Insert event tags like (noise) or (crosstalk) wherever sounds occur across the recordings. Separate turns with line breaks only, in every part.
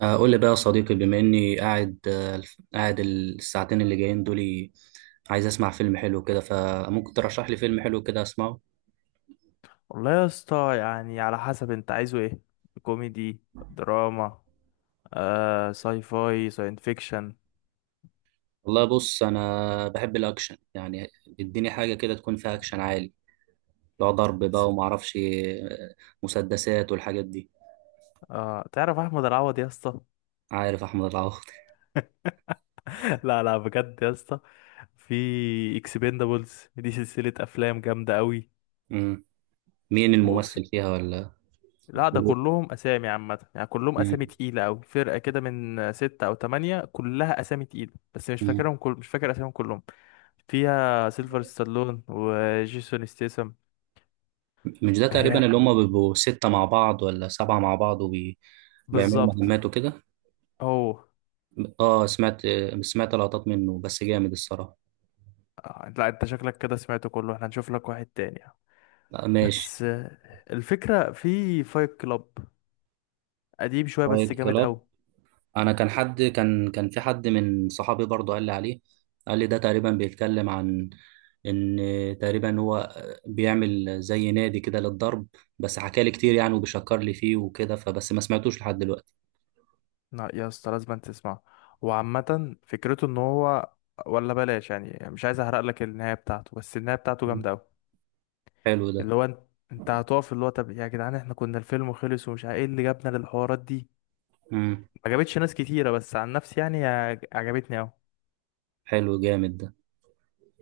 قول لي بقى يا صديقي، بما اني قاعد قاعد الساعتين اللي جايين دول. عايز اسمع فيلم حلو كده، فممكن ترشح لي فيلم حلو كده اسمعه؟
والله يا اسطى يعني على حسب انت عايزه ايه؟ كوميدي، دراما، آه، ساين فيكشن.
والله بص انا بحب الاكشن يعني. اديني حاجه كده تكون فيها اكشن عالي، لو ضرب بقى
س-
وما اعرفش مسدسات والحاجات دي.
آه، تعرف احمد العوض يا اسطى؟
عارف احمد العوضي. (laughs)
(laughs) لا لا، بجد يا اسطى، في اكسبندابلز دي سلسلة افلام جامدة قوي.
مم. مين
وفي
الممثل فيها ولا؟
لا ده كلهم اسامي عامة، يعني كلهم اسامي
مم.
تقيلة قوي، فرقة كده من ستة او تمانية، كلها اسامي تقيلة، بس مش
مم.
فاكرهم، مش فاكر اساميهم كلهم. فيها سيلفر ستالون وجيسون ستيسم.
مش ده
هي
تقريبا اللي هم بيبقوا ستة مع بعض ولا سبعة مع بعض وبيعملوا
بالظبط.
مهمات وكده؟
اوه.
اه، سمعت لقطات منه، بس جامد الصراحة.
آه، لا انت شكلك كده سمعته كله، احنا هنشوف لك واحد تاني.
ماشي.
بس آه، الفكرة في فايت كلاب، قديم شوية بس
فايت
جامد
كلاب.
قوي.
انا كان حد كان كان في حد من صحابي برضه قال لي عليه. قال لي ده تقريبا بيتكلم عن ان تقريبا هو بيعمل زي نادي كده للضرب. بس حكى لي كتير يعني وبيشكر لي فيه وكده، فبس ما سمعتوش لحد دلوقتي.
لا يا اسطى، لازم تسمعه. وعامة فكرته ان هو، ولا بلاش، يعني مش عايز احرق لك النهاية بتاعته، بس النهاية بتاعته
مم.
جامدة قوي.
حلو ده.
اللي هو انت، انت هتقف اللي هو طب يا جدعان احنا كنا الفيلم خلص ومش عارف ايه اللي جابنا للحوارات دي.
امم
ما عجبتش ناس كتيرة، بس عن نفسي يعني عجبتني قوي.
حلو جامد ده.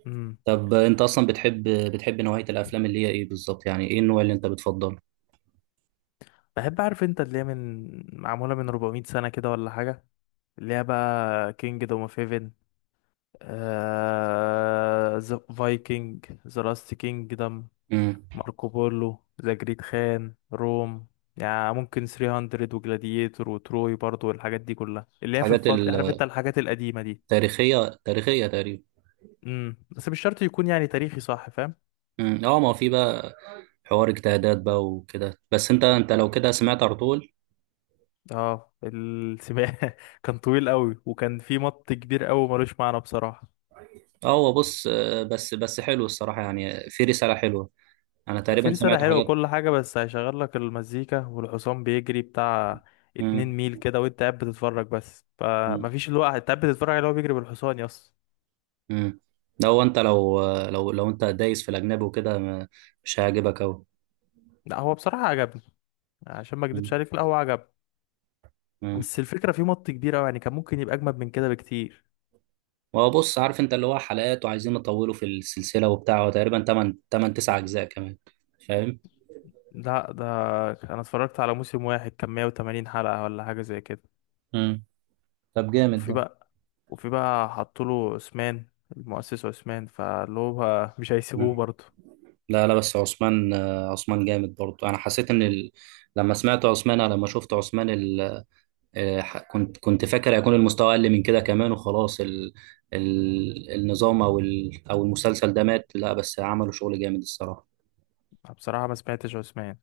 امم.
طب انت اصلا بتحب نوعية الافلام اللي هي ايه بالظبط؟ يعني ايه النوع اللي انت بتفضله؟
بحب اعرف انت اللي هي معمولة من 400 سنة كده ولا حاجة، اللي هي بقى كينجدوم اوف هيفن، ذا فايكنج، ذا لاست كينجدم،
امم
ماركو بولو، ذا جريت خان، روم، يعني ممكن 300، وجلاديتور، وتروي برضو، والحاجات دي كلها اللي هي في
حاجات
الفترة، عارف انت
التاريخية،
الحاجات القديمة دي.
تاريخية تقريبا.
بس مش شرط يكون يعني تاريخي، صح فاهم.
مم. اه، ما هو في بقى حوار اجتهادات بقى وكده. بس انت لو كده سمعت ارطغرل؟
اه السباق (laughs) كان طويل قوي، وكان في مط كبير قوي ملوش معنى بصراحة.
اه، هو بص بس حلو الصراحه يعني، في رساله حلوه. انا
في
تقريبا
رسالة
سمعت
حلوة
حاجات.
وكل حاجة، بس هيشغل لك المزيكا والحصان بيجري بتاع
مم.
2 ميل كده وانت قاعد بتتفرج، بس
مم.
فمفيش الوقت انت قاعد بتتفرج عليه وهو بيجري بالحصان يس.
مم. ده هو انت لو آه، لو لو انت دايس في الاجنبي وكده مش هيعجبك قوي.
لا هو بصراحة عجبني، عشان ما اكدبش عليك لا هو عجبني، بس الفكرة فيه مط كبير أوي، يعني كان ممكن يبقى أجمد من كده بكتير.
هو بص، عارف انت اللي هو حلقات وعايزين يطولوا في السلسله وبتاع، هو تقريبا 8 8 9 اجزاء كمان، فاهم؟
لا ده أنا اتفرجت على موسم واحد كان 180 حلقة ولا حاجة زي كده.
مم. طب جامد
وفي
ده.
بقى وفي بقى حطوله عثمان، المؤسس عثمان، فاللي هو مش هيسيبوه
مم.
برضه.
لا لا، بس عثمان عثمان جامد برضه. انا حسيت ان لما سمعت عثمان، لما شفت عثمان كنت فاكر هيكون المستوى اقل من كده كمان، وخلاص النظام او او المسلسل ده مات. لا، بس عملوا شغل جامد الصراحة.
بصراحة ما سمعتش عثمان،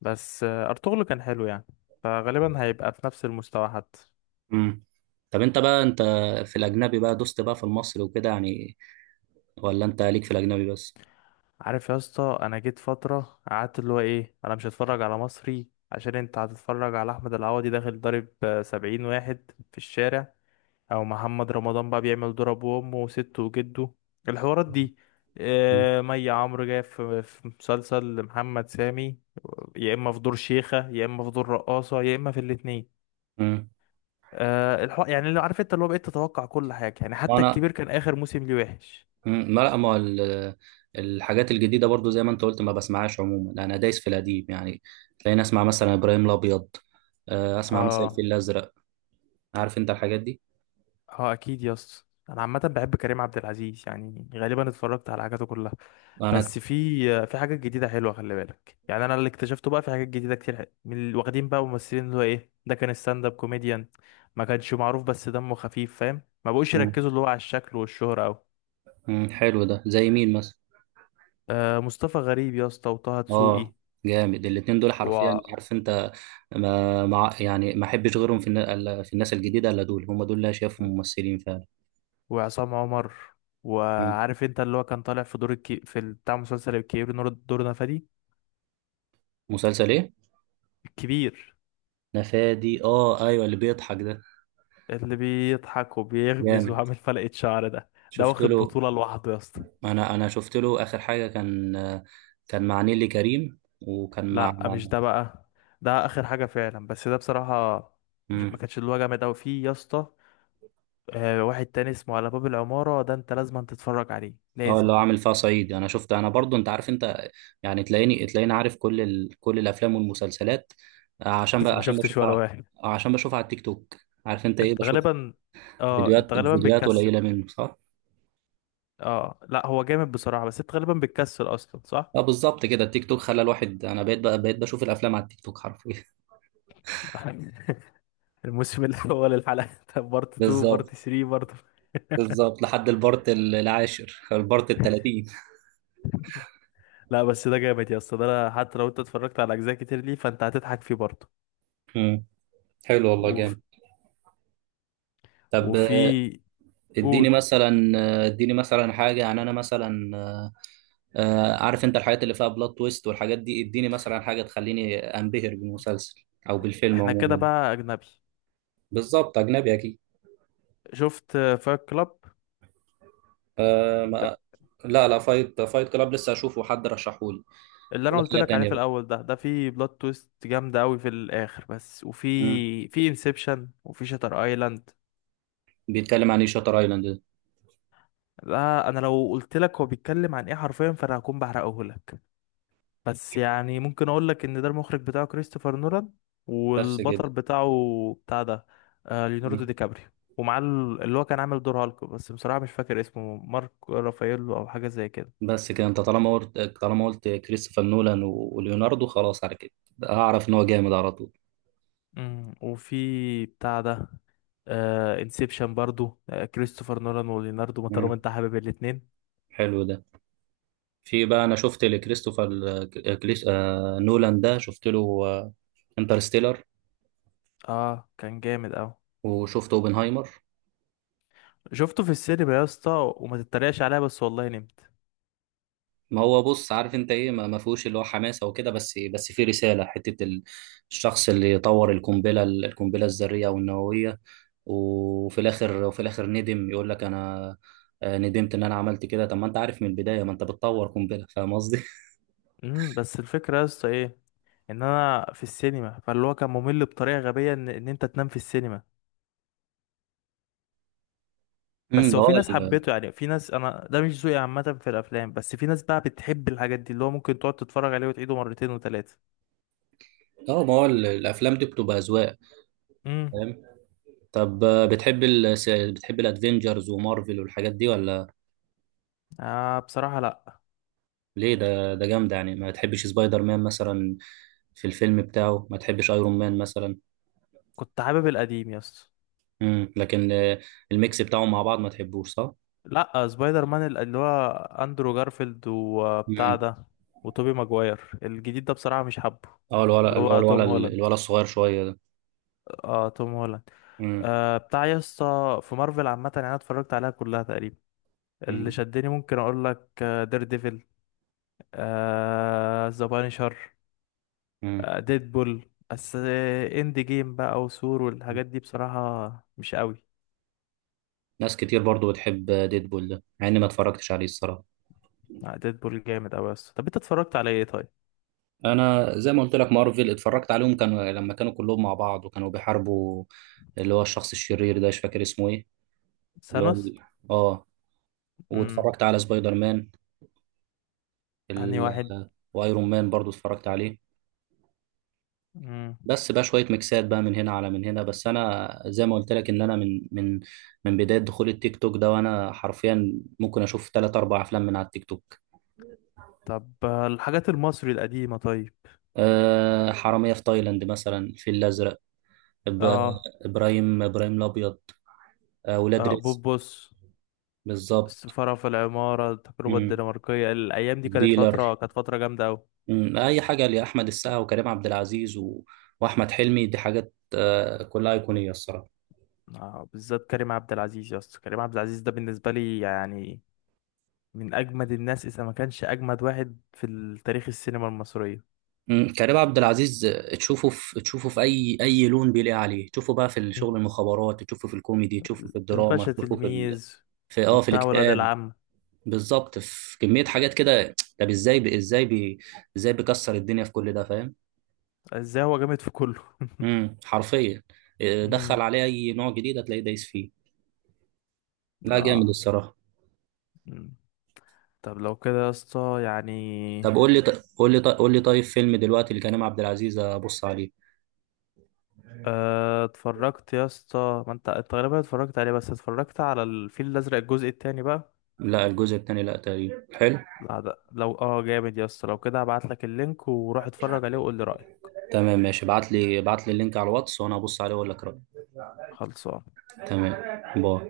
بس آه، ارطغرل كان حلو يعني، فغالبا هيبقى في نفس المستوى حتى.
امم طب انت في الاجنبي بقى، دوست بقى في المصري وكده يعني، ولا انت ليك في الاجنبي بس؟
عارف يا اسطى، انا جيت فتره قعدت اللي هو ايه، انا مش هتفرج على مصري عشان انت هتتفرج على احمد العوضي داخل ضارب 70 واحد في الشارع، او محمد رمضان بقى بيعمل ضرب وامه وسته وجده، الحوارات دي. آه، مي عمرو جايه في مسلسل محمد سامي، يا اما في دور شيخه، يا اما في دور رقاصه، يا اما في الاتنين.
امم
يعني اللي عارف انت اللي هو، بقيت تتوقع كل حاجه، يعني حتى
وانا
الكبير كان اخر موسم ليه وحش.
مم، ما لا ما ال- الحاجات الجديده برضو، زي ما انت قلت ما بسمعهاش عموما. انا دايس في القديم يعني. تلاقيني اسمع مثلا ابراهيم الابيض، اسمع مثلا
اه،
الفيل الازرق. عارف انت الحاجات دي.
اه اكيد يا اسطى، انا عامه بحب كريم عبد العزيز، يعني غالبا اتفرجت على حاجاته كلها.
انا
بس في في حاجات جديده حلوه، خلي بالك يعني، انا اللي اكتشفته بقى في حاجات جديده كتير، من اللي واخدين بقى ممثلين اللي هو ايه، ده كان ستاند اب كوميديان، ما كانش معروف بس دمه خفيف، فاهم، ما بقوش
مم،
يركزوا اللي هو على الشكل والشهره قوي.
حلو ده، زي مين مثلا؟
آه مصطفى غريب يا اسطى، وطه دسوقي،
اه، جامد الاتنين دول حرفيا،
و...
عارف انت. ما مع يعني ما احبش غيرهم في في الناس الجديده الا دول، هم دول اللي أنا شايفهم ممثلين فعلا.
وعصام عمر،
مم.
وعارف انت اللي هو كان طالع في دور بتاع مسلسل الكبير، نور، دور نفادي.
مسلسل ايه؟
الكبير،
نفادي، اه ايوه اللي بيضحك ده.
اللي بيضحك وبيغمز
جامد.
وعامل فلقة شعر ده، ده
شفت
واخد
له.
بطولة لوحده يا اسطى.
انا شفت له اخر حاجه، كان مع نيلي كريم، وكان مع
لا مش ده بقى، ده اخر حاجة فعلا، بس ده بصراحة مش... ما
امم
كانش اللي هو جامد اوي فيه يا اسطى. آه واحد تاني اسمه على باب العمارة، ده انت لازم تتفرج عليه
اه،
لازم.
اللي هو عامل فيها صعيد، انا شفت. انا برضو انت عارف انت يعني، تلاقيني عارف كل كل الافلام والمسلسلات.
بس ما
عشان
شفتش ولا
بشوفها.
واحد.
عشان بشوفها على التيك توك، عارف انت ايه،
انت
بشوف
غالبا، اه
فيديوهات
انت غالبا
فيديوهات
بتكسل.
قليله منه، صح؟
اه لا هو جامد بصراحة، بس انت غالبا بتكسل اصلا صح.
اه بالظبط كده، التيك توك خلى الواحد. انا بقيت بشوف الافلام على التيك توك حرفيا.
(laughs) الموسم الاول، الحلقه (laughs) بارت
(laughs)
2،
بالظبط.
بارت 3، بارت
بالظبط، لحد البارت العاشر، البارت التلاتين.
(laughs) لا بس ده جامد يا اسطى، ده أنا حتى لو انت اتفرجت على اجزاء كتير ليه فانت هتضحك فيه برضه.
مم. حلو والله،
وف...
جامد. طب
وفي
اديني
قول
مثلا اديني مثلا حاجه، يعني انا مثلا عارف انت الحاجات اللي فيها بلوت تويست والحاجات دي. اديني مثلا حاجه تخليني انبهر بالمسلسل او بالفيلم
احنا كده
عموما.
بقى اجنبي.
بالظبط، اجنبي اكيد.
شفت فايت كلاب؟
أه
ده
ما... لا لا، فايت كلاب لسه اشوفه، حد رشحهولي
اللي انا
ولا
قلت
حاجه
لك عليه
تانيه
في
بقى.
الاول، ده في بلوت تويست جامده قوي في الاخر بس،
مم.
وفي انسبشن، وفي شاتر ايلاند.
بيتكلم عن ايه شاتر ايلاند ده؟
ده انا لو قلت لك هو بيتكلم عن ايه حرفيا فانا هكون بحرقه لك، بس يعني ممكن اقول لك ان ده المخرج بتاعه كريستوفر نولان،
بس كده؟
والبطل بتاعه بتاع ده ليوناردو
مم.
دي كابريو، ومعاه اللي هو كان عامل دور هالك، بس بصراحة مش فاكر اسمه، مارك رافاييلو او حاجة زي كده.
بس كده، انت طالما قلت كريستوفر نولان وليوناردو، خلاص على كده. اعرف ان هو جامد على طول.
مم، وفي بتاع ده انسبشن برضو، آه، كريستوفر نولان وليوناردو، ما طالما
مم.
انت حابب الاتنين.
حلو ده. في بقى انا شفت لكريستوفر نولان ده، شفت له آه... انترستيلر،
اه كان جامد اوي،
وشفت اوبنهايمر.
شفته في السينما يا اسطى، وما تتريقش عليا بس والله نمت.
ما هو بص، عارف انت ايه، ما فيهوش اللي هو حماسه وكده، بس في رساله. حته الشخص اللي طور القنبله الذريه والنوويه. وفي الاخر ندم، يقول لك انا ندمت ان انا عملت كده. طب ما انت عارف من البدايه ما انت بتطور قنبله، فاهم قصدي؟
بس الفكرة يا اسطى ايه، ان انا في السينما، فاللي هو كان ممل بطريقه غبيه ان انت تنام في السينما.
(laughs)
بس هو في
هو
ناس
ال-
حبته، يعني في ناس، انا ده مش ذوقي عامه في الافلام، بس في ناس بقى بتحب الحاجات دي اللي هو ممكن تقعد تتفرج عليه وتعيده مرتين وثلاثه.
اه ما هو الافلام دي بتبقى اذواق،
امم.
فاهم. طب بتحب الادفنجرز ومارفل والحاجات دي ولا؟
آه بصراحه لا.
ليه؟ ده جامد يعني، ما تحبش سبايدر مان مثلا في الفيلم بتاعه؟ ما تحبش ايرون مان مثلا؟
كنت حابب القديم يا اسطى.
لكن الميكس بتاعهم مع بعض ما تحبوش صح؟
لا سبايدر مان، اللي هو اندرو جارفيلد، وبتاع
امم
ده وتوبي ماجواير. الجديد ده بصراحه مش حابه،
اه، الولا
اللي
الولا
هو توم
الولا
هولاند.
الولا الصغير شويه ده.
اه توم هولاند.
امم
آه بتاع يا اسطى في مارفل عامه، يعني انا اتفرجت عليها كلها تقريبا، اللي
امم
شدني ممكن اقول لك، دير ديفل، ذا بانشر،
امم
ديدبول بس. اند جيم بقى وسور والحاجات دي بصراحة مش قوي.
ناس كتير برضو بتحب ديدبول ده، مع اني ما اتفرجتش عليه الصراحه.
ديدبول جامد قوي، بس طب انت اتفرجت على ايه طيب؟
انا زي ما قلت لك، مارفل اتفرجت عليهم كانوا لما كانوا كلهم مع بعض وكانوا بيحاربوا اللي هو الشخص الشرير ده، مش فاكر اسمه ايه. اللي هو
سانوس.
ال- اه،
امم.
واتفرجت على سبايدر مان
انهي واحد؟
ال... وايرون مان برضو اتفرجت عليه.
امم.
بس بقى شويه ميكسات بقى من هنا على من هنا. بس انا زي ما قلت لك، ان انا من بدايه دخول التيك توك ده، وانا حرفيا ممكن اشوف ثلاث اربع افلام من على التيك توك.
طب آه، الحاجات المصري القديمة طيب.
أه، حراميه في تايلاند مثلا، الفيل الازرق، إب-
اه.
ابراهيم الابيض، ولاد
اه
رزق.
بوبوس.
بالظبط.
السفارة في العمارة، التجربة
مم.
الدنماركية، الأيام دي كانت
ديلر.
فترة، كانت فترة جامدة أوي.
مم. اي حاجه لاحمد السقا وكريم عبد العزيز واحمد حلمي، دي حاجات كلها ايقونيه الصراحه.
آه بالذات كريم عبد العزيز يا اسطى، كريم عبد العزيز ده بالنسبة لي يعني من اجمد الناس، اذا ما كانش اجمد واحد في تاريخ السينما المصرية.
مم. كريم عبد العزيز، تشوفه في اي لون بيليق عليه، تشوفه بقى في
مم.
الشغل المخابرات، تشوفه في الكوميدي، تشوفه في الدراما،
الباشا
تشوفه في ال...
تلميذ،
في اه في
وبتاع ولاد
الاكتئاب.
العم.
بالظبط، في كمية حاجات كده. طب ازاي بيكسر الدنيا في كل ده، فاهم.
ازاي هو جامد في كله.
حرفيا. دخل
امم.
عليه اي نوع جديد هتلاقيه دايس فيه. لا، جامد
اه.
الصراحة.
مم. طب لو كده يا اسطى يعني.
طب قول لي طيب فيلم دلوقتي لكريم عبد العزيز ابص عليه.
آه، اتفرجت يا اسطى، ما انت تقريبا اتفرجت عليه، بس اتفرجت على الفيل الازرق الجزء التاني بقى.
لا، الجزء الثاني، لا تقريبا حلو.
لا ده لو اه جامد يا اسطى، لو كده هبعت لك اللينك وروح اتفرج عليه وقول لي رأيك.
تمام ماشي، ابعت لي اللينك على الواتس، وانا ابص عليه واقول لك رأيي.
خلصان.
تمام. باي.